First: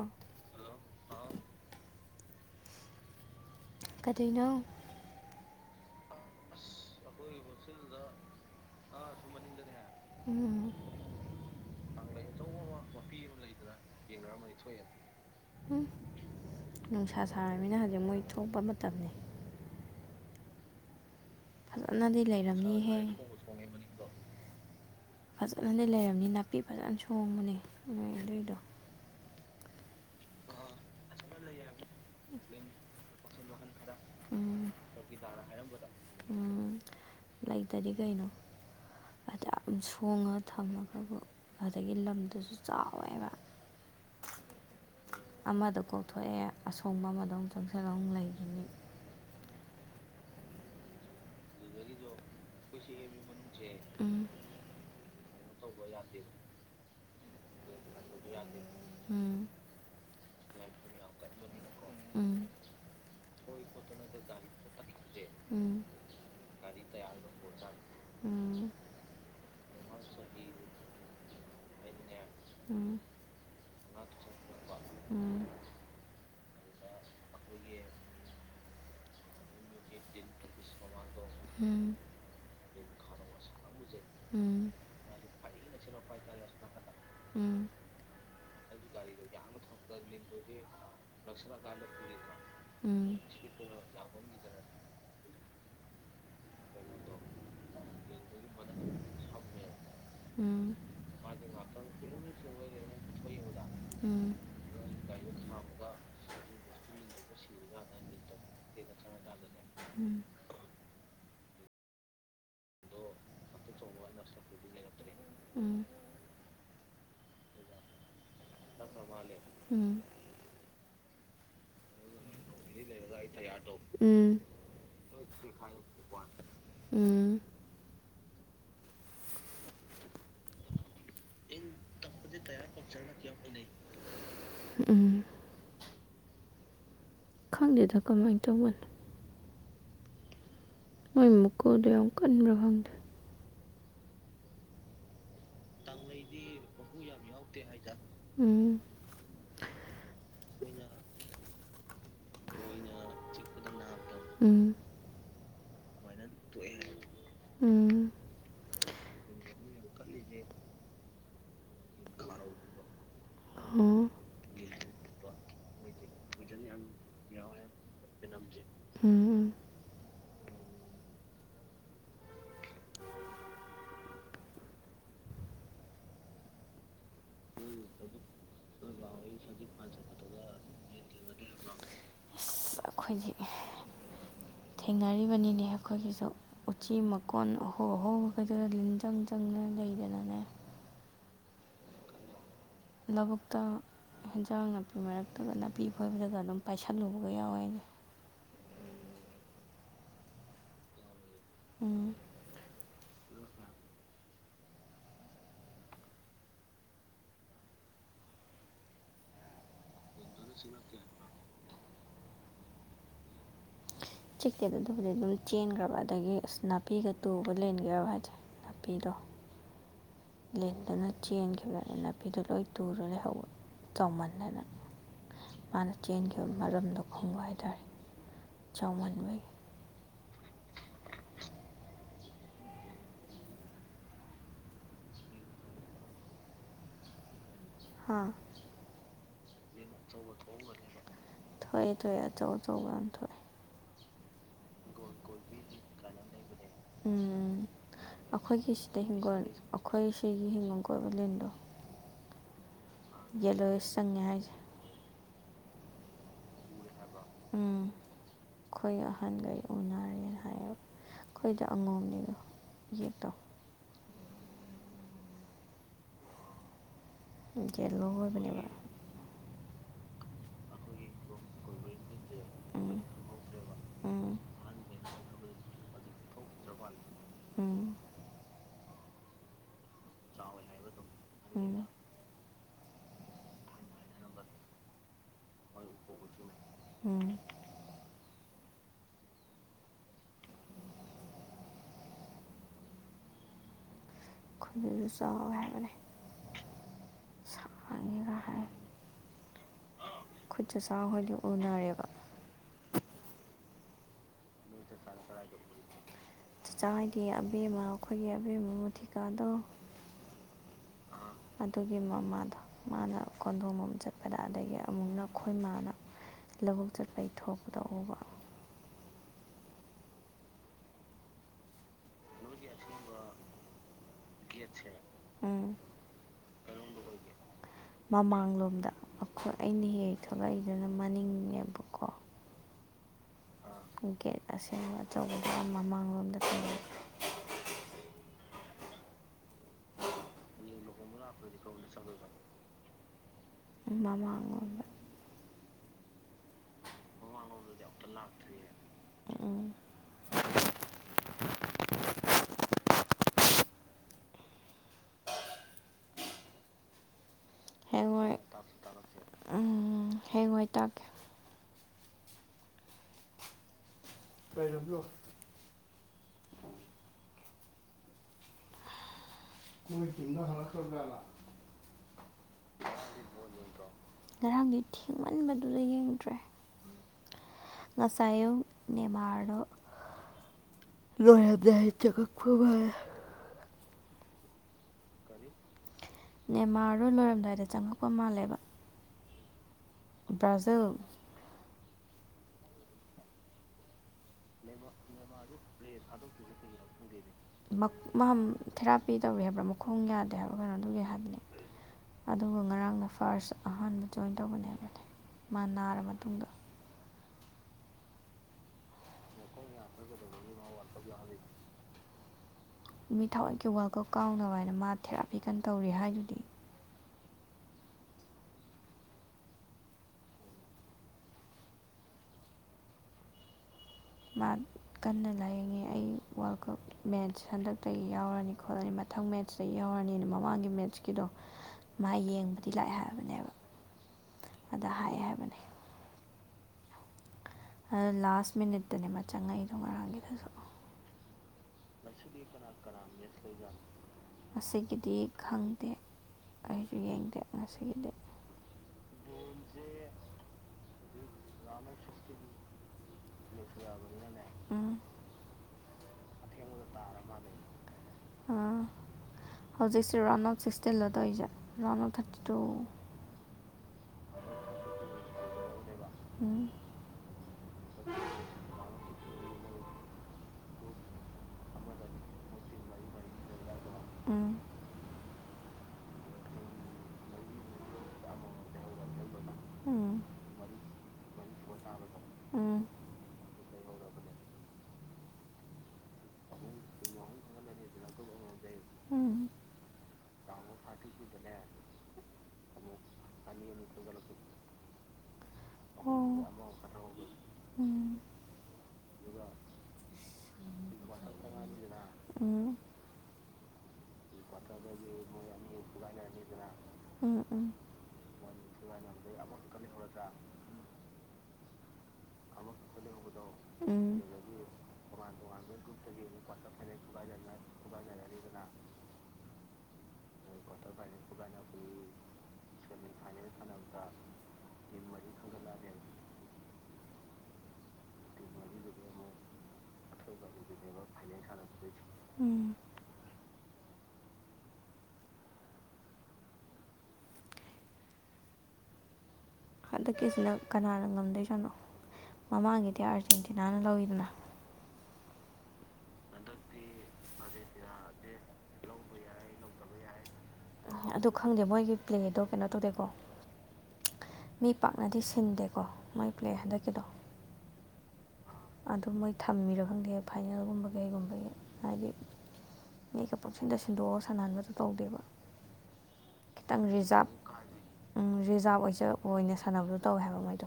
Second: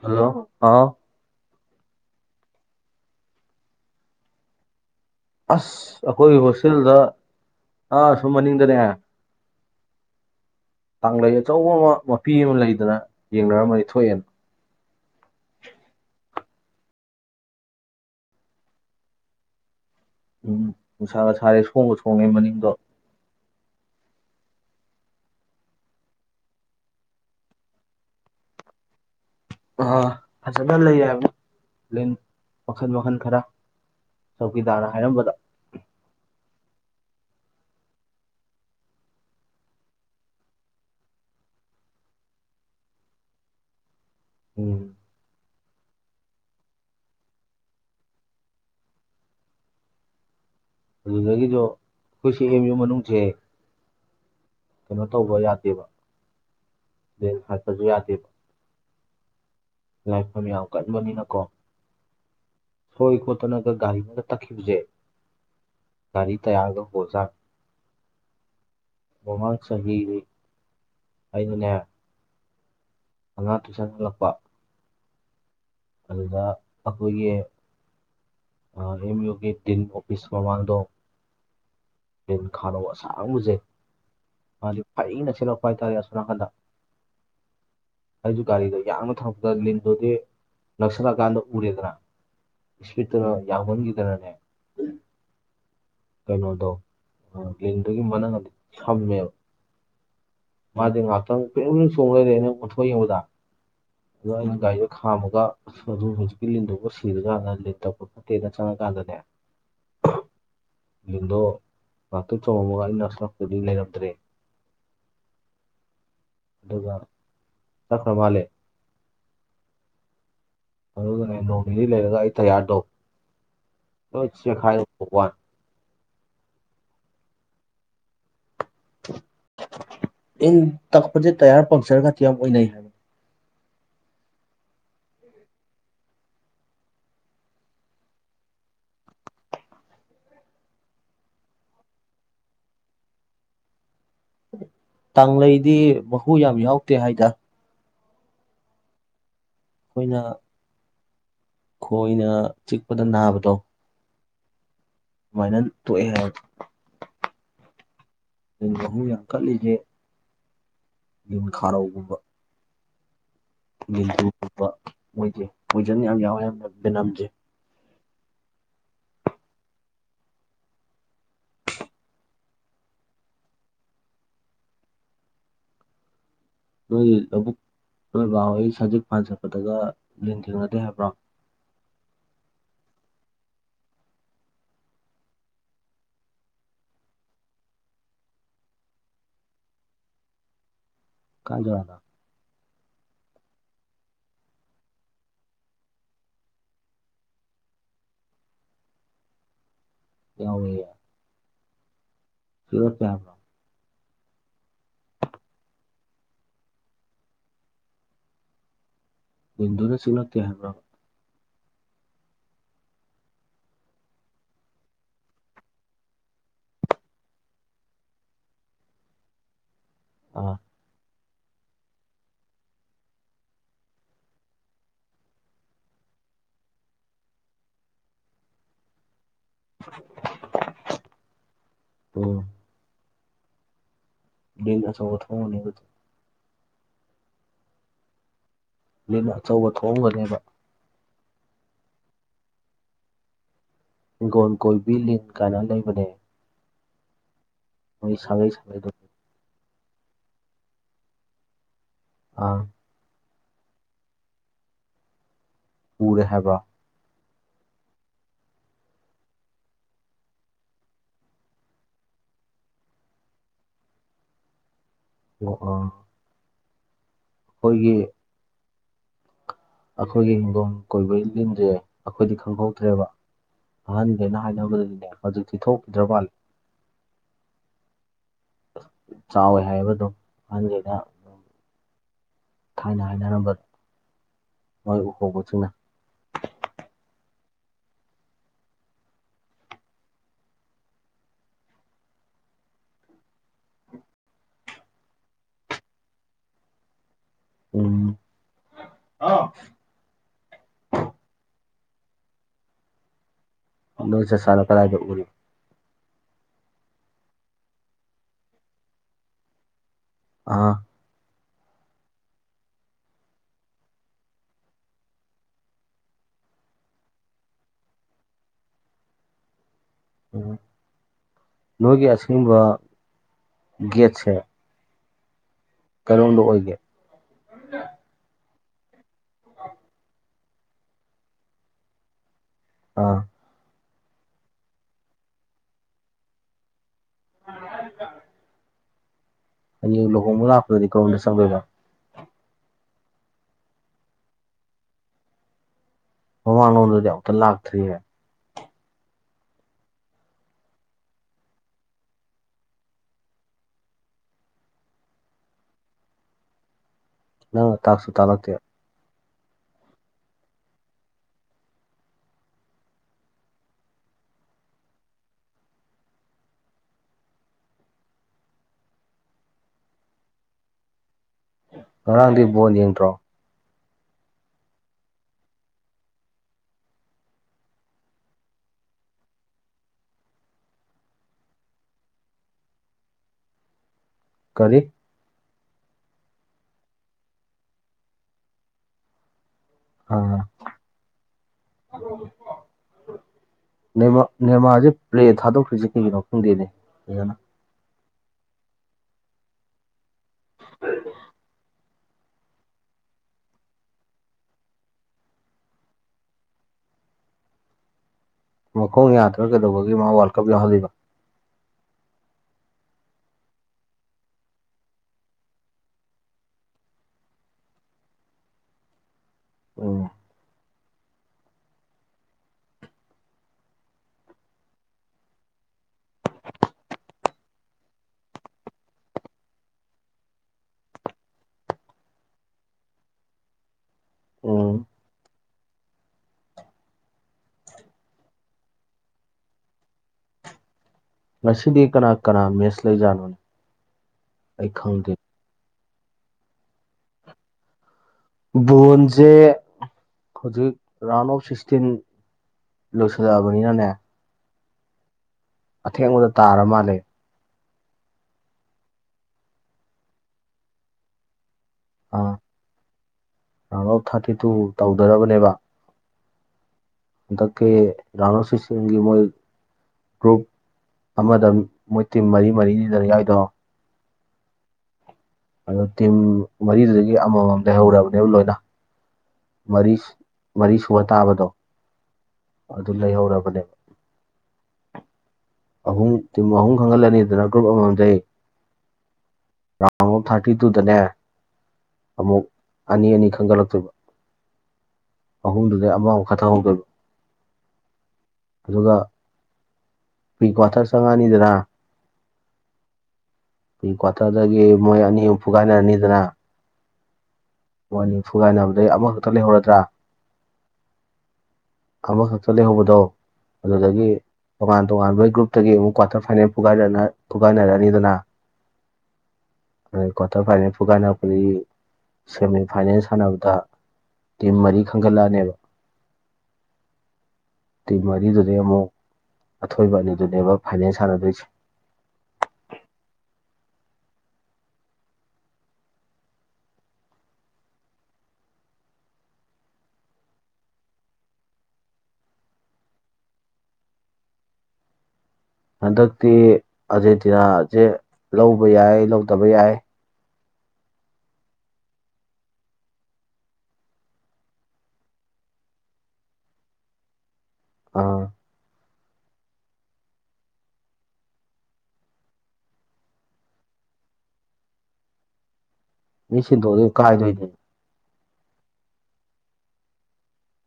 hello ꯑꯥꯎ ꯀꯔꯤꯅꯣ ꯑꯁ ꯑꯩꯈꯣꯏꯒꯤ ꯍꯣꯁꯇꯦꯜꯗ ꯑꯥ ꯁꯨꯝ ꯃꯅꯤꯡꯗꯅꯦ ꯎꯝ ꯇꯥꯡꯂꯩ ꯑꯆꯧꯕ ꯑꯃ ꯃꯄꯤ ꯑꯃ ꯂꯩꯗꯅ ꯌꯦꯡꯅꯔꯝꯃꯅꯤ ꯊꯣꯛꯑꯦꯅ ꯎꯝ ꯅꯨꯡꯁꯥ ꯁꯥꯔꯕꯅꯤꯅ ꯍꯧꯖꯤꯛ ꯃꯣꯏ ꯊꯣꯛꯄ ꯃꯇꯝꯅꯤ ꯎꯝ ꯎꯅꯨꯡꯁꯥ ꯁꯥꯔꯦ ꯁꯣꯡꯕ ꯐꯖꯅꯗꯤ ꯁꯣꯡꯉꯦ ꯃꯅꯤꯡꯗꯣ ꯂꯩꯔꯝꯅꯤꯍꯦ [unintelligible] ꯐꯖꯅꯗꯤ ꯂꯩꯔꯝꯅꯤ ꯅꯥꯄꯤ ꯐꯖꯅ ꯁꯣꯡꯕꯅꯤ ꯅꯣꯏ ꯑꯗꯨꯏꯗꯣ ꯑ ꯐꯖꯅ ꯂꯩꯌꯦꯕ ꯃꯈꯜ ꯃꯈꯜ ꯈꯔ ꯎꯝ ꯁꯧꯀꯤꯗꯥꯅ ꯍꯥꯏꯔꯝꯕꯗ ꯎꯝ ꯂꯩꯇꯗꯤ ꯀꯩꯅꯣ ꯑ ꯌꯥꯝ ꯁꯣꯡꯉ ꯊꯝꯃꯒꯕꯨ ꯑꯗꯨꯗꯒꯤ ꯂꯝꯗꯨꯁꯨ ꯆꯥꯎꯋꯦꯕ [unintelligible] ꯎꯝ ꯑꯃꯗ ꯀꯣꯛꯊꯣꯛꯑꯦ ꯑꯁꯣꯡꯕ ꯑꯃꯗ ꯑꯃꯛ ꯆꯪꯁꯤꯜꯂꯒ ꯑꯃꯨ ꯂꯩꯈꯤꯅꯤ ꯑꯗꯨꯗꯒꯤꯁꯨꯣ ꯑꯩꯈꯣꯏ ꯁꯤꯑꯦꯝꯃꯤꯕ ꯃꯅꯨꯡꯁꯦ ꯎꯝ ꯀꯩꯅꯣ ꯇꯧꯕ ꯌꯥꯗꯦꯕ ꯍꯥꯏ ꯐꯁꯨ ꯌꯥꯗꯦꯕ ꯎꯝ ꯂꯥꯏꯐꯝ ꯌꯥꯝ ꯀꯟꯕꯅꯤꯅꯀꯣ ꯎꯝ ꯁꯣꯏ ꯀꯇꯅꯒ ꯒꯥꯔꯤ ꯃꯔ ꯇꯀꯤꯕꯖꯦ ꯒꯥꯔꯤ ꯇꯌꯥꯥꯡꯗ ꯍꯖꯥꯡ ꯎꯝ ꯃꯃꯜ ꯁꯍꯤꯒꯤ ꯑꯗꯨꯅꯦ ꯎꯝ ꯑꯉꯥꯡ ꯇꯨꯁꯟ ꯈꯂꯛꯄ ꯎꯝ ꯑꯗꯨꯗ ꯑꯩꯈꯣꯏꯒꯤ ꯑꯦꯝ ꯌꯨꯒꯤꯗꯤꯟ ꯑꯣꯐꯤꯁ ꯃꯃꯥꯡꯗ ꯎꯝ ꯎꯝ ꯈꯔꯣ ꯑꯁꯥ ꯃꯁꯦ ꯎꯝ ꯃꯥꯗꯤ ꯐꯩꯅ ꯁꯤꯜꯂꯛꯄ ꯍꯥꯏꯇꯥꯔꯦ ꯑꯁꯅꯥꯈꯜꯂ ꯎꯝ ꯑꯩꯁꯨ ꯒꯥꯔꯤꯗ ꯌꯥꯡꯅ ꯊꯛꯄꯗ ꯂꯤꯟꯗꯨꯗꯤ [unintelligible] ꯀꯩꯅꯣꯗꯣ ꯂꯤꯟꯗꯨꯒꯤ ꯃ ꯑꯗꯤ ꯁꯝꯃꯦꯕ ꯃꯥꯗꯤ ꯉꯥꯏꯍꯥꯛꯇꯪ ꯄ ꯆꯣꯡ ꯂꯩꯔꯦ ꯑ ꯅꯪ ꯑꯣꯊꯣꯛ ꯌꯦꯡꯕꯗ ꯑꯣ ꯑꯩꯅ ꯒꯥꯔꯤꯗ ꯈꯥꯝꯃꯒ ꯑꯗꯨ ꯍꯧꯖꯤꯛꯀꯤ ꯂꯤꯟꯗꯣꯛꯒ ꯁꯤꯔꯒ ꯂꯤꯠ ꯇꯛꯄ ꯐꯠꯇꯦꯅ ꯆꯪꯉ ꯀꯗꯗ ꯎꯝ ꯃꯤꯣ ꯆꯣꯡꯉꯝꯃꯒ ꯑ ꯅꯁꯂꯛꯄꯗꯤ ꯂꯩꯔꯝꯗ꯭ꯔꯦ ꯑꯗꯨꯒ ꯇꯈꯅ ꯐꯦ ꯎꯝ ꯑꯗꯨꯅꯦ ꯅꯣꯡ ꯅꯤꯅꯤ ꯂꯩꯔꯒ ꯑꯩ ꯇꯌꯥꯔ ꯇꯧ ꯎꯝ ꯎꯝ ꯏꯟ ꯀꯛꯄꯁꯦ ꯇꯌꯥꯔ ꯄꯪꯆꯔ ꯈꯇꯤ ꯌꯥꯝ ꯑꯣꯏꯅꯩ ꯍꯥꯏꯕꯅꯤ ꯎꯝ ꯈꯪꯗꯦꯗ ꯀꯃꯥꯏꯅ ꯇꯧꯕꯅꯣ ꯃꯣꯏ ꯃꯨꯀꯨ ꯑꯗ ꯑꯣꯀꯥꯟ ꯔꯍꯣꯡꯗ ꯇꯥꯡꯂꯩꯗꯤ ꯃꯍꯨ ꯌꯥꯝ ꯌꯥꯎꯗꯦ ꯍꯥꯏꯗ ꯎꯝ ꯑꯩꯣꯏꯅ ꯈꯣꯏꯅ ꯆꯤꯛꯄꯗ ꯅꯥꯕꯗꯣ ꯎꯝ ꯑꯗꯨꯃꯥꯏꯅ ꯇ ꯊꯣꯛꯑꯦ ꯍꯥꯏꯔꯁꯨ ꯎꯝ ꯑꯗꯨ ꯌꯥꯝ ꯀꯠꯂꯤꯒꯦ ꯟ ꯈꯥꯔꯧꯒꯨꯝꯕ ꯍꯣ ꯜꯇ ꯀꯄ ꯑꯣꯏꯗꯦ ꯑꯣꯏꯣꯏꯖꯟ ꯌꯥꯝ ꯌꯥꯎꯋꯦ ꯌꯥꯝ ꯅꯝꯁꯦ ꯎꯝ ꯂ ꯥꯎ ꯁꯥꯖ ꯄ ꯍ ꯑꯗꯨꯗꯒ ꯂꯦꯟ ꯊꯦꯡꯅꯗꯦ ꯍꯥꯏꯕ꯭ꯔꯣ ꯑꯩꯈꯣꯏꯒꯤ ꯊꯦꯡꯅꯔꯤꯕꯅꯤꯅꯦ ꯑꯩꯈꯣꯏꯒꯤꯁꯨ ꯎꯆꯤ ꯃꯀꯣꯟ ꯑꯍꯣꯡ ꯑꯍꯣꯡꯕꯈꯩꯗꯨꯗ ꯂꯤꯟꯖꯪ ꯆꯪꯅ ꯀꯩꯗꯅꯅꯦ ꯀꯥꯖꯅ ꯂꯧꯕꯨꯣꯛꯛꯇ ꯏꯟꯖꯥꯡ ꯅꯥꯄꯤ ꯃꯔꯛꯇꯨꯒ ꯅꯥꯄꯤ ꯈꯣꯏꯕꯗꯒ ꯑꯗꯨꯝ ꯄꯥꯏꯁꯜꯂꯨꯕꯒ ꯌꯥꯎꯋꯦ ꯍꯥꯏꯁ ꯌꯥꯋ ꯎꯝ ꯁꯤꯔ ꯀꯌꯥ꯭ꯔ ꯍꯤꯟꯗꯨꯅ ꯆꯅꯠꯇ ꯍꯥꯏ꯭ꯔ ꯆꯤꯛꯀꯦꯗ ꯑꯗꯨꯕꯨꯗꯤ ꯑꯗꯨꯝ ꯆꯦꯟꯈ꯭ꯔꯕ ꯑꯗꯒꯤ ꯑꯁ ꯅꯥꯄꯤꯒ ꯇꯨꯕ ꯂꯦꯟꯒꯦꯕ ꯍꯥꯏꯁꯦ ꯍꯥꯞꯄꯤꯔꯣ ꯑꯥ ꯂꯦꯟꯗꯅ ꯆꯦꯟꯈꯤꯕꯗꯅ ꯅꯥꯄꯤꯗꯣ ꯂꯣꯏ ꯇꯨꯔ ꯂꯩꯍꯧꯕ ꯆꯥꯎꯧꯃꯟꯗꯅ ꯃꯥꯅ ꯆꯦꯟꯈꯤꯕ ꯃꯔꯝꯗꯣ ꯈꯣꯡꯕ ꯍꯥꯏꯇꯥꯔꯦ ꯆꯥꯎꯃꯟꯕꯒꯤ ꯑꯣ ꯂꯩ ꯉꯁꯨ ꯑꯣ ꯊꯅꯤ ꯍꯥꯥ ꯂꯅ ꯑꯆꯧꯕ ꯊꯣꯛꯑꯝꯒꯅꯦꯕ ꯊꯣꯏ ꯊꯣꯏ ꯑ ꯆꯧ ꯆꯧ ꯋꯥ ꯊꯣꯏ ꯍꯤꯡꯒꯣꯜ ꯀꯣꯏꯕꯤ ꯂꯤꯟ ꯀꯥꯏꯅ ꯂꯩꯕꯅꯦ ꯎꯝ ꯃꯣꯏ ꯁꯥꯒꯩ ꯑꯩꯈꯣꯏꯒꯤ ꯁꯥꯒꯩꯗꯣ ꯁꯤꯗ ꯍꯤꯡꯒꯣꯜꯅꯤ ꯑꯩꯈꯣꯏ ꯁꯤꯒꯤ ꯍꯤꯡꯐꯝꯝ ꯀꯣꯏꯕ ꯂꯤꯟꯗꯣ ꯑꯥ ꯌꯦꯜꯂꯣꯏ ꯆꯪꯉꯦ ꯍꯥꯏꯁꯦ ꯎꯔꯦ ꯍꯥꯏꯕ ꯎꯝ ꯑꯩꯈꯣꯏ ꯑꯍꯟꯒꯩ ꯎꯅꯔꯦꯅ ꯍꯥꯏꯌꯦꯕ ꯑꯩꯈꯣꯏꯗ ꯑꯉꯣꯝꯅꯤꯅꯣ ꯌꯦ ꯇꯧ ꯉꯣ ꯂ ꯑꯣꯏꯕꯕ ꯑꯩꯈꯣꯏꯒꯤ ꯍꯤꯡꯒꯣꯝ ꯀꯣꯏꯕ ꯟꯗ꯭ꯔꯦ ꯑꯩꯈꯣꯏꯗꯤ ꯎꯝ ꯈꯪꯍꯧꯇ꯭ꯔꯦꯕ ꯎꯝ ꯐꯪꯍꯟꯒꯦꯅ ꯍꯥꯏꯅꯕꯗꯒꯤꯅꯦ ꯍꯧꯛꯇꯤ ꯊꯣꯛ ꯗ꯭ꯔꯕꯥꯜ ꯎꯝ ꯆꯥꯎꯋꯦ ꯍꯥꯏꯕꯗꯣ ꯑꯍꯟꯁꯤꯅ ꯑꯗꯨꯝ ꯎꯝ ꯊꯥꯏꯅ ꯍꯥꯏꯅꯔꯝꯕ ꯃꯣꯏꯕꯨꯀꯒꯁꯤꯅ ꯎꯝ ꯑꯗꯨ ꯍꯥꯏꯕ ꯎꯝ ꯍꯥꯏ ꯑ ꯈꯨꯠ ꯆ ꯆꯥ ꯍꯣꯏꯗꯤ ꯎꯅꯔꯦꯕ ꯅꯣꯏ ꯆꯥꯆꯥꯗꯣ ꯀꯔꯥꯏꯗ ꯎꯔꯤꯕ ꯆꯥ ꯆꯥ ꯍꯣꯏꯒꯤ ꯑꯕꯦꯝꯃ ꯑꯩꯈꯣꯏꯒꯤ ꯑꯕꯦꯝꯃꯃꯨ ꯊꯤꯀꯥꯗꯣ ꯑꯥ ꯑꯗꯨꯒꯤ ꯃꯃꯥꯗꯣ ꯃꯥꯅ ꯀꯣꯟꯗꯣꯡ ꯑꯃꯝ ꯆꯠꯄꯗ ꯑꯗꯒꯤ ꯑꯃꯨꯛꯅ ꯈꯈꯣꯏꯃꯥꯅ ꯂꯧꯕꯨꯛ ꯆꯠꯄꯒꯤ ꯊꯣꯛꯄꯗ ꯎꯕ ꯎ ꯅꯣꯏꯒꯤ ꯑꯁꯤꯒꯨꯝꯕ ꯒꯦꯠꯁꯦ ꯎꯝ ꯀꯩꯔꯣꯝꯗ ꯑꯣꯏꯒꯦ ꯃꯃꯥꯡꯂꯣꯝꯗ ꯑꯩꯈꯣꯏ ꯑꯩꯅ ꯍꯦꯛ ꯍꯦꯛ ꯊꯂꯏꯗꯨꯅ ꯃꯅꯤꯡꯂꯣꯝꯅꯦꯕꯀꯣ ꯑꯥ ꯒꯦꯠ ꯑꯁꯦꯡꯕ ꯑꯆꯧꯕꯗꯨꯅ ꯃꯃꯥꯡꯂꯣꯝꯗ ꯊꯣꯏ [unintelligible] [inaudible] ꯑꯗꯨꯗꯤ ꯂꯨꯍꯣꯡꯕ ꯂꯛꯄꯗꯗꯤ ꯀꯔꯣꯝ ꯆꯪꯗꯣꯏꯕ ꯃꯃꯥꯡꯂꯣꯝꯗ ꯃꯃꯥꯡꯂꯣꯗꯗꯤ ꯑꯃꯨꯛꯇ ꯂꯥꯛꯇ꯭ꯔꯤꯌꯦ ꯎꯝ ꯅꯪ ꯇꯥꯛꯁꯨ ꯍꯌꯦꯡꯋꯥꯏ ꯇꯥꯛꯂꯛꯇꯦ ꯎꯝ ꯍꯌꯦꯡꯋꯥꯏ ꯇꯥꯥꯛꯀꯦ ꯀꯩ ꯂꯝꯅꯣ [unintelligible] ꯀꯣꯏ ꯇꯅ ꯍꯂꯛꯈꯔꯖꯠꯂꯥ [unintelligible] ꯉꯔꯥꯡꯗꯤ ꯕꯣꯟ ꯌꯦꯡꯗ꯭ꯔꯣ ꯉꯔꯥꯡꯗꯤ ꯊꯦꯡꯃꯟꯕꯗꯨꯗ ꯌꯦꯡꯗ꯭ꯔꯦ ꯉꯁꯥꯏꯌꯨꯛ ꯅꯦꯃꯔꯣꯗꯣ ꯂꯣꯏꯔꯝꯗꯥꯏ ꯆꯪꯉꯛꯄ ꯃꯥꯜꯂꯦ ꯀꯥꯔꯤ ꯅꯦꯃꯥꯥꯔꯗꯣ ꯂꯣꯏꯔꯝꯗꯥꯏꯗ ꯆꯪꯉꯛꯄ ꯃꯥꯜꯂꯦꯕ ꯕ꯭ꯔꯥꯖꯤꯜ ꯅꯦꯃꯥꯔ ꯈꯪꯗꯦꯅꯦ ꯐꯖꯅ [unintelligible] ꯃꯥ ꯊꯦꯔꯥꯄꯤ ꯇꯧꯋ ꯍꯥꯏꯕ꯭ꯔꯥ ꯃꯈꯣꯡ ꯌꯥꯗꯦ ꯍꯥꯏꯕ꯭ꯔꯥ ꯀꯩꯅꯣ ꯑꯗꯨꯒꯤ ꯍꯥꯏꯕꯅꯦ ꯑꯗꯨꯒ ꯉꯔꯥꯡꯅ ꯐꯥꯔꯁ ꯑꯍꯥꯟꯕ ꯖꯣꯏꯟ ꯇꯧꯕꯅꯦ ꯍꯥꯏꯕꯅꯦ ꯃꯥ ꯅꯥꯔꯕ ꯃꯇꯨꯡꯗ ꯃꯈꯣꯡ ꯌꯥꯗ꯭ꯔꯥ ꯀꯩꯗꯧꯕꯒꯤ ꯃꯥ ꯋꯥꯔꯜ ꯀꯞ ꯌꯥꯎꯍꯜꯂꯤꯕ ꯅꯨ ꯃꯤ ꯊꯋꯥꯠꯀꯤ ꯋꯥꯔꯜ ꯀꯞ ꯀꯥꯎꯅꯕ ꯍꯥꯏꯅ ꯃꯥ ꯊꯦꯔꯥꯄꯤ ꯀꯟꯅ ꯇꯧꯔꯤ ꯍꯥꯏꯗꯨꯗꯤ ꯑꯣ ꯃꯥ ꯀꯟꯅ ꯂꯥꯏꯌꯦꯡꯉꯤ ꯑꯩ ꯋꯥꯔꯜ ꯀꯞ ꯃꯦꯠꯆ ꯍꯟꯗꯛꯇꯒꯤ ꯌꯥꯎꯔꯅꯤ ꯈꯣꯠꯂꯅꯤꯅ ꯃꯠ ꯃꯊꯪ ꯃꯦꯠꯁꯇꯩ ꯌꯧꯔꯅꯤꯅ ꯃꯃꯥꯡꯒꯤ ꯃꯦꯠꯁꯀꯤꯗꯣ ꯃꯥ ꯌꯦꯡꯕꯗꯤ ꯂꯥꯛꯑꯦ ꯍꯥꯏꯕꯅꯦꯕ ꯎꯝ ꯑꯗ ꯍꯥꯏ ꯍꯥꯏꯕꯅꯦ ꯂꯥꯁ ꯃꯤꯅꯤꯠꯇꯅꯦ ꯃꯥ ꯆꯪꯉꯛꯏꯗꯣ ꯉꯔꯥꯡꯒꯤꯗꯨꯁꯨ ꯉꯁꯤꯗꯤ ꯀꯅꯥ ꯀꯅꯥ ꯃꯦꯠꯁ ꯂꯩꯖꯥꯠꯅꯣꯅꯦ ꯑꯩ ꯈꯪꯗꯦ ꯑꯁꯤꯒꯤꯗꯤ ꯈꯪ ꯗꯦ ꯑꯩꯁꯨ ꯌꯦꯡꯗꯦ ꯉꯁꯤꯒꯤꯗꯤ ꯕꯣꯟꯁꯦ ꯍꯧꯖꯤꯛ ꯔꯅꯣꯞ ꯁꯤꯛꯁꯇꯤꯟ ꯂꯣꯏꯁꯤꯜꯂꯛꯑꯕꯅꯤꯅꯅꯦ ꯎꯝ ꯑꯊꯦꯡꯕꯗ ꯇꯥꯔ ꯃꯥꯜꯂꯦ ꯑ ꯍꯧꯖꯤꯛꯁꯤ ꯔꯥꯎꯟ ꯑꯥꯎꯠ ꯁꯤꯛꯁꯇꯤꯟ ꯂꯣ ꯇꯧꯏꯖꯦ round of ah thirty two round of thirty two ꯇꯧꯗꯔꯕꯅꯦꯕ ꯎꯝ ꯍꯟꯗꯛꯀꯤ ꯔꯥꯎꯟ ꯑꯣꯞ ꯁꯤꯛꯁꯇꯤꯟꯒꯤ ꯃꫭꯏ ꯒ꯭ꯔꯨꯞ ꯑꯃꯗ ꯃꯣꯏ ꯇꯤꯝ ꯃꯔꯤ ꯃꯔꯤꯅꯤꯗꯅ ꯌꯥꯎꯔꯤꯗꯣ ꯎꯝ ꯑꯗꯨ ꯇꯤꯝ ꯃꯔꯤꯗꯨꯗꯒꯤ ꯑꯃꯃꯝ ꯂꯩ ꯍꯧꯔꯕꯅꯦꯕ ꯂꯣꯏꯅ ꯃꯔꯤ ꯎꯝ ꯃꯔꯤ ꯁꯨꯕ ꯇꯥꯕꯗꯣ ꯑꯗꯨ ꯂꯩꯍꯧꯔꯕꯅꯦꯕ ꯑꯍꯨꯝ ꯇꯤꯝ ꯑꯍꯨꯝ ꯈꯪꯒꯠꯂꯅꯤ ꯗꯅ ꯒ꯭ꯔꯨꯞ ꯑꯃꯃꯝꯗꯒꯤ ꯎꯝ ꯎꯝ ꯔꯥꯎꯣꯟ ꯑꫭꯞ ꯊꯥꯔꯇꯤ ꯇꯨꯗꯅꯦ ꯑꯃꯨꯛ ꯑꯅꯤ ꯑꯅꯤ ꯈꯟꯒꯠꯂꯛꯇꯣꯏꯕ ꯑꯍꯨꯝꯗꯨꯗꯩ ꯑꯃ ꯑꯃꯨꯛ ꯑꯣ ꯈꯠꯊꯥꯍꯧꯗꫭꯏꯕ ꯎꯝ ꯑꯗꯨꯒ ꯄꯔꯤ ꯀ꯭ꯋꯥꯇꯔ ꯆꯪꯉꯥꯛꯑꯅꯤꯗꯅ ꯎꯝ ꯄꯔꯤ ꯀ꯭ꯋꯥꯇꯔꯗꯒꯤ ꯃꯣꯏ ꯑꯅꯤꯃꯨ ꯐꯨꯒꯥꯏꯅꯔꯅꯤꯗꯅ ꯎꯝ ꯎꯝ ꯃꫭꯏꯅꯤ ꯐꯨꯒꯥꯏꯅꯕꯗꯒꯤ ꯑꯃꯈꯛꯇ ꯂꯩꯍꯧꯔꯗ꯭ꯔꯥ ꯑꯃꯈꯛꯇ ꯂꯩꯍꯧꯕꯗꯣ ꯑꯗꯨꯗꯒꯤ ꯎꯝ ꯇꯣꯉꯥꯟ ꯇꯣꯉꯥꯟꯕ ꯒ꯭ꯔꯨꯞꯇꯒꯤ ꯑꯃꯨꯛ ꯀ꯭ꯋꯥꯔꯇꯔ ꯐꯥꯏꯅꯦꯜ ꯄꯣꯒꯥꯏꯅꯔꯛꯑꯅꯤꯗꯅ ꯑꯗꯩ ꯀ꯭ꯋꯥꯇꯔ ꯐꯥꯏꯅꯤ ꯐꯨꯒꯥꯏꯅꯔꯛꯄꯗꯩꯏ ꯁꯦꯃꯤꯐꯥꯏꯅꯦꯜ ꯁꯥꯟꯅꯕꯗ ꯇꯤꯝ ꯃꯔꯤ ꯈꯟꯒꯠꯂꯛꯑꯅꯦꯕ ꯇꯤꯝ ꯑꯅꯤꯗꯨꯅꯦ ꯑꯃꯨꯛ ꯑꯊꯣꯏꯕ ꯑꯅꯤꯗꯨꯅꯦꯕ ꯐꯥꯏꯅꯦꯜ ꯁꯥꯟꯅꯗꯣꯏꯁꯦ ꯎꯝ ꯍꯟꯗꯛꯀꯤꯁꯤꯅ ꯀꯅꯥꯅ ꯉꯝꯗꯣꯏꯖꯥꯠꯅꯣ ꯃꯃꯥꯡꯒꯤꯗꯤ ꯑꯥꯔꯖꯦꯟꯇꯤꯅꯥꯅ ꯂꯧꯋꯤꯗꯅ ꯍꯟꯗꯛꯇꯤ ꯑꯥꯔꯖꯦꯟꯇꯤꯅꯥꯁꯦ ꯂꯧꯕ ꯌꯥꯏ ꯂꯧꯗꯕ ꯌꯥꯏ ꯑꯗꯨ ꯈꯪꯗꯦ ꯃꯣꯏꯒꯤ ꯄ꯭ꯂꯦꯗꯣ ꯀꯩꯅꯣ ꯇꯧꯗꯦꯀꯣ ꯃꯤ ꯄꯥꯛꯅꯗꯤ ꯁꯤꯟꯗꯦꯀꯣ ꯃꯣꯏ ꯄ꯭ꯂꯦ ꯍꯟꯗꯛꯀꯤꯗꯣ ꯑꯥ ꯑꯗꯨ ꯃꯣꯏ ꯊꯝꯃꯤꯔꯣ ꯈꯪꯗꯦ ꯐꯥꯏꯅꯦꯜꯒꯨꯝꯕ ꯀꯩꯒꯨꯝꯕꯒꯤ ꯍꯥꯏꯗꯤ ꯃꯒ ꯄꯛꯁꯤꯟꯗ ꯁꯤꯟꯗꯣꯛꯑꯣ ꯁꯥꯟꯅꯥꯟꯕꯗꯨꯣ ꯇꯧꯗꯦꯕ ꯃꯤ ꯁꯤꯗꯣ ꯑꯗꯨ ꯀꯥꯏꯗꯅꯦ ꯎꯝ ꯔꯤꯖꯥꯕ ꯑꯣꯏꯅ ꯁꯥꯟꯅꯕꯗꯣ ꯇꯧꯋꯦ ꯍꯥꯏꯕ ꯃꯣꯏꯗꯣ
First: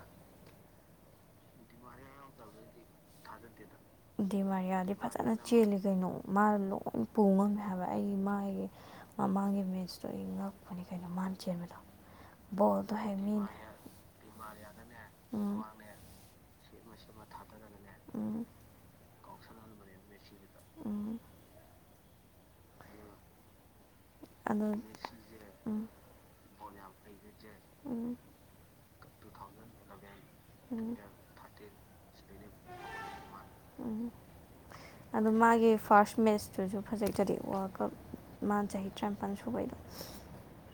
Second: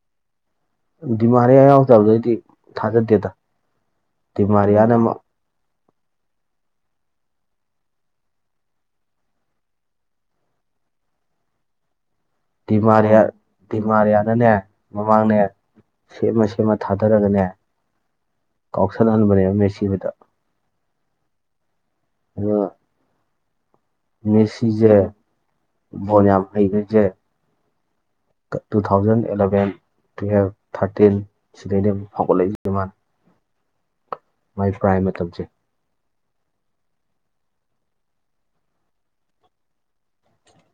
ꯗꯤꯃꯥꯟ ꯍꯩ ꯑ ꯌꯥꯎꯗꯕꯗꯩꯗꯤ ꯊꯥꯖꯗꯦꯗ ꯗꯤꯃꯔ ꯌꯥ ꯗꯤꯃꯥꯔꯤꯌꯥꯅ ꯐꯇꯥ ꯅ ꯆꯤ ꯀꯩꯅꯣ ꯃꯥꯅ ꯂꯣꯏ ꯄꯨ ꯉꯝꯃꯦ ꯍꯥꯏꯕ ꯑꯩ ꯃꯥꯒꯤ ꯃꯃꯥꯡꯒꯤ ꯃꯦꯁꯇꯣ ꯑꯩ ꯉꯛꯄꯅꯦ ꯀ ꯀꯩꯅꯣ ꯃꯥꯅ ꯆꯦꯟꯕꯗꯣ ꯕꯣꯜꯗꯣ ꯍꯦꯛ ꯗꯤꯃꯥꯔꯤꯌꯥ ꯃꯤꯅ ꯗꯤꯃꯥꯔꯤꯌꯥꯅꯅꯦ ꯃꯃꯥꯡꯅꯦ ꯎꯝ ꯁꯦꯝꯃ ꯁꯦꯝꯃ ꯊꯥꯗꯔꯒꯅꯦ ꯎꯝ ꯀꯥꯎꯁꯜꯍꯟꯕꯅꯦꯕ ꯃꯦ ꯁꯤꯕꯗ ꯑꯣ ꯑ ꯑꯗꯨ ꯃꯤꯁꯤꯖꯦ ꯎꯝ ꯅꯤꯌꯥꯝꯝ ꯍꯩꯒꯖꯦ ꯎꯝ two thousand eleven twelve um thirteen ꯁꯤꯗꯩꯗꯤ ꯑꯃꯨꯛ ꯐꯥꯎꯒꯠꯂꯛꯏꯁꯤ ꯃꯥꯅ ꯎꯝ ꯃꯥꯏ ꯄ꯭ꯔꯥꯏꯝ ꯑꯗꯨꯗꯣ ꯃꯇꯝꯁꯦ ꯃꯥꯒꯤ ꯐꯥꯔꯁ ꯃꯦꯠꯁꯇꯨꯁꯨ ꯐꯖꯩ ꯐꯗꯤꯦꯛ ꯋꯥꯕ ꯃꯥ ꯆꯍꯤ ꯇꯔꯥꯅꯤꯄꯥꯟ ꯁꯨꯕꯩꯗꯣ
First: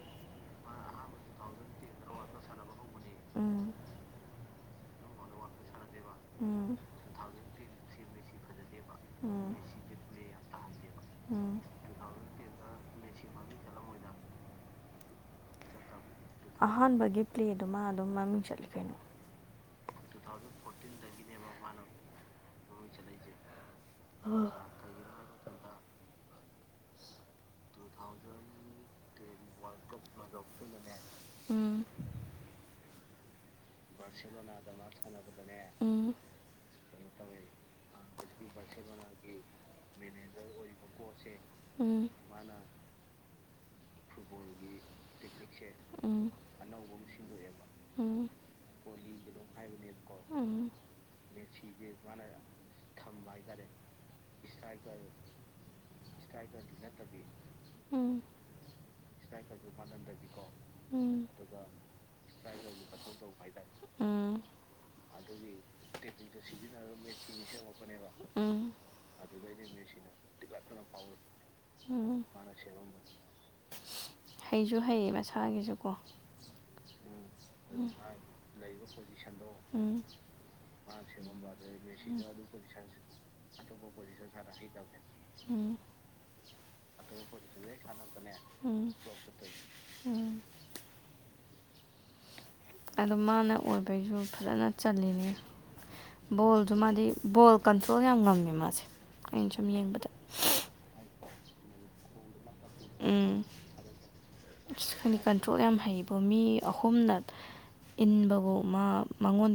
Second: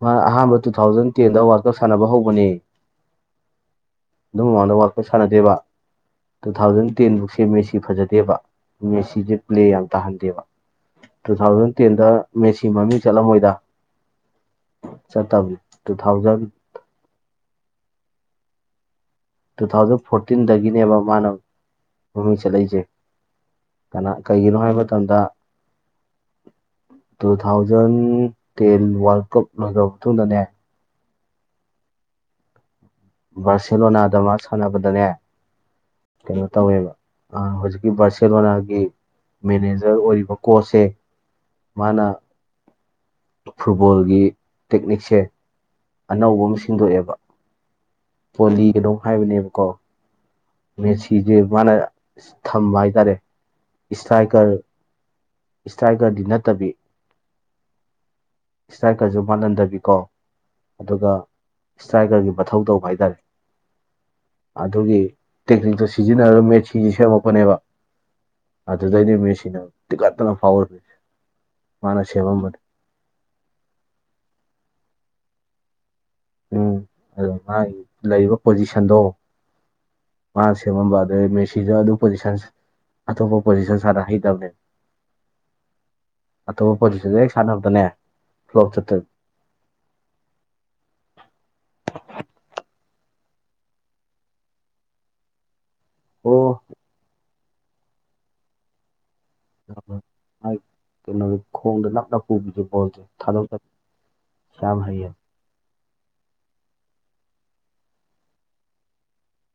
ꯃꯥ ꯑꯍꯥꯟꯕ ꯇꯨ ꯊꯥꯎꯖꯟ ꯇꯦꯟꯗ ꯋꯥꯔꯜ ꯀꯞ ꯁꯥꯟꯅꯕ ꯍꯧꯕꯅꯦ ꯎꯝ ꯑꯗꯨ ꯃꯃꯥꯡꯗ ꯋꯥꯋꯥꯛꯄ ꯁꯥꯟꯅꯗꯦꯕ ꯇꯨ ꯎꯝ ꯊꯥꯎꯖꯟ ꯇꯦꯟꯐꯧꯛꯁꯦ ꯃꯦꯁꯤ ꯐꯖꯗꯦꯕ ꯉꯦꯁꯤꯁꯦ ꯎꯝ ꯄ꯭ꯂꯦ ꯌꯥꯝ ꯇꯥꯍꯟꯗꯦꯕ ꯇꯨ ꯎꯝ ꯊꯥꯎꯖꯟ ꯇꯦꯟꯗ ꯃꯦꯁꯤ ꯃꯃꯤꯡ ꯆꯠꯂꯝꯃꯣꯏꯗ ꯆꯠꯇꯕꯤ ꯑꯍꯥꯟꯕꯒꯤ ꯄ꯭ꯂꯦꯗꯨꯃ ꯑꯗꯨꯝ ꯃꯃꯤꯡ ꯆꯠꯂꯤ ꯀꯩꯅꯣ ꯇꯨ ꯊꯥꯎꯖꯟ ꯐꯣꯔꯇꯤꯟꯗꯒꯤꯅꯦꯕ ꯃꯥꯅ ꯃꯃꯤꯡ ꯆꯠꯂꯛꯏꯁꯦ ꯀꯅꯥ ꯎꯝ ꯀꯩꯒꯤꯅꯣ ꯍꯥꯏꯕ ꯃꯇꯝꯗ two thousand ten world cup ꯂꯣꯏꯈ꯭ꯔꯕ ꯃꯇꯨꯡꯗꯅꯦ ꯎꯝ ꯕꯥꯔꯁꯦꯂꯣꯅꯥꯗ ꯃꯥ ꯁꯥꯟꯅꯕꯗꯅꯦ ꯎꯝ ꯀꯩꯅꯣ ꯇꯧꯋꯦꯕ ꯍꯧꯖꯤꯛꯀꯤ ꯕꯥꯔꯁꯦꯂꯣꯅꯥꯒꯤ ꯃꯦꯅꯦꯖꯔ ꯑꯣꯏꯔꯤꯕ ꯀꯣꯁꯁꯦ ꯃꯥꯅ ꯎꯝ ꯑ ꯐꯨꯠꯕꯣꯜꯒꯤ ꯇꯦꯛꯅꯤꯛꯁꯦ ꯎꯝ ꯎꯝ ꯑꯅꯧꯕ ꯑꯃ ꯁꯤꯦꯡꯗꯣꯛꯑꯦꯕ ꯎꯝ ꯄꯣꯂꯤꯒꯅꯣ ꯍꯥꯏꯕꯅꯦꯕꯀꯣ ꯃꯦꯁꯤꯦ ꯃꯥꯅ ꯊꯝꯕꯥ ꯍꯥꯏꯇꯥꯔꯦ ꯏꯁꯇ꯭ꯔꯥꯏꯀꯔ ꯏꯁꯇ꯭ꯔꯥꯏꯀꯔꯗꯤ ꯅꯠꯇꯕꯤ ꯎꯝ ꯏꯁꯇ꯭ꯔꯥꯏꯀꯔꯁꯨ ꯏꯁꯥꯏ ꯈꯔꯁꯨ ꯃꯥꯜꯍꯟꯗꯕꯤꯀꯣ ꯃꯥꯟꯅꯟꯗꯕꯤꯀꯣ ꯎ ꯑꯗꯨꯒ ꯏꯁꯇ꯭ꯔꯥꯏꯀꯔꯒꯤ ꯏꯁꯥꯏ ꯃꯊꯧ ꯈꯔꯁꯨ ꯇꯧꯕ ꯃꯊꯧ ꯍꯥꯏꯇꯥꯔꯦ ꯇꯧꯕ ꯍꯥꯏꯇꯥꯔꯦ ꯑꯗꯨꯒꯤ ꯇꯦꯛꯅꯤꯛꯇꯣ ꯁꯤꯖꯤꯟꯅꯔꯒ ꯃꯦꯁꯤꯁꯤ ꯁꯦꯝꯃꯛꯄꯅꯦꯕ ꯑꯗꯨ ꯑꯗꯨꯗꯩꯅꯦ ꯃꯦꯁꯤꯅ ꯇꯤꯀꯠꯇꯅ ꯐꯥꯎꯁꯦ ꯃꯥꯅ ꯎꯝ ꯁꯦꯝꯃꯝꯕꯅꯤ ꯍꯩꯁꯨ ꯍꯩꯌꯦ ꯃꯁꯥꯒꯤꯁꯨꯀꯣ ꯑꯣ [inaudible] ꯃꯥꯒꯤ ꯎꯝ ꯂꯩꯔꯤꯕ ꯄꯣꯖꯤꯁꯟꯗꯣ ꯎꯝ ꯃꯥꯅ ꯁꯦꯝꯃꯝꯕ ꯑꯗꯨꯩ ꯃꯦꯁꯤꯁꯨ ꯑꯗꯨ ꯄꯣꯖꯤꯁꯟ ꯑꯇꯣꯞꯄ ꯄꯣꯖꯤꯁꯟ ꯁꯥꯗ ꯍꯩꯇꯕꯅꯦ ꯎꯝ ꯑꯇꯣꯞꯄ ꯄꯣꯖꯤꯁꯟꯁ ꯍꯦꯛ ꯁꯥꯟꯅꯕꯗꯅꯦ ꯐ꯭ꯂꯣꯞ ꯎꯝ ꯆꯠꯇꯣꯏ ꯎꯝ [unintelligible] ꯑꯗꯨ ꯃꯥꯅ ꯑꯣꯏꯕꯒꯤꯁꯨ ꯐꯖꯅ ꯆꯜꯂꯤꯅꯤ ꯑꯣ ꯕꯣꯜꯁꯨ ꯃꯥꯗꯤ ꯕꯣꯜ ꯀꯟꯇ꯭ꯔꯣꯜ ꯌꯥꯝ ꯉꯝꯃꯦ ꯃꯥꯁꯦ ꯑꯩꯅ ꯁꯨꯝ ꯌꯦꯡꯕꯗ ꯃꯥꯒꯤ ꯀꯩꯅꯣ ꯈꯣꯡꯗ ꯅꯞꯅ ꯄꯨꯕꯤꯗꯣ ꯕꯣꯜ ꯎꯝ ꯊꯥꯗꯣꯛꯇꯥ ꯌꯥꯝ ꯑꯁ ꯍꯩꯌꯦ ꯈꯪꯗꯦ ꯀꯟꯇ꯭ꯔꯣꯜ ꯌꯥꯝ ꯍꯩꯕꯣ ꯃꯤ ꯑꯍꯨꯝꯅ ꯏꯟꯕꯕꯨ ꯃꯥ ꯃꯉꯣꯟꯗꯤ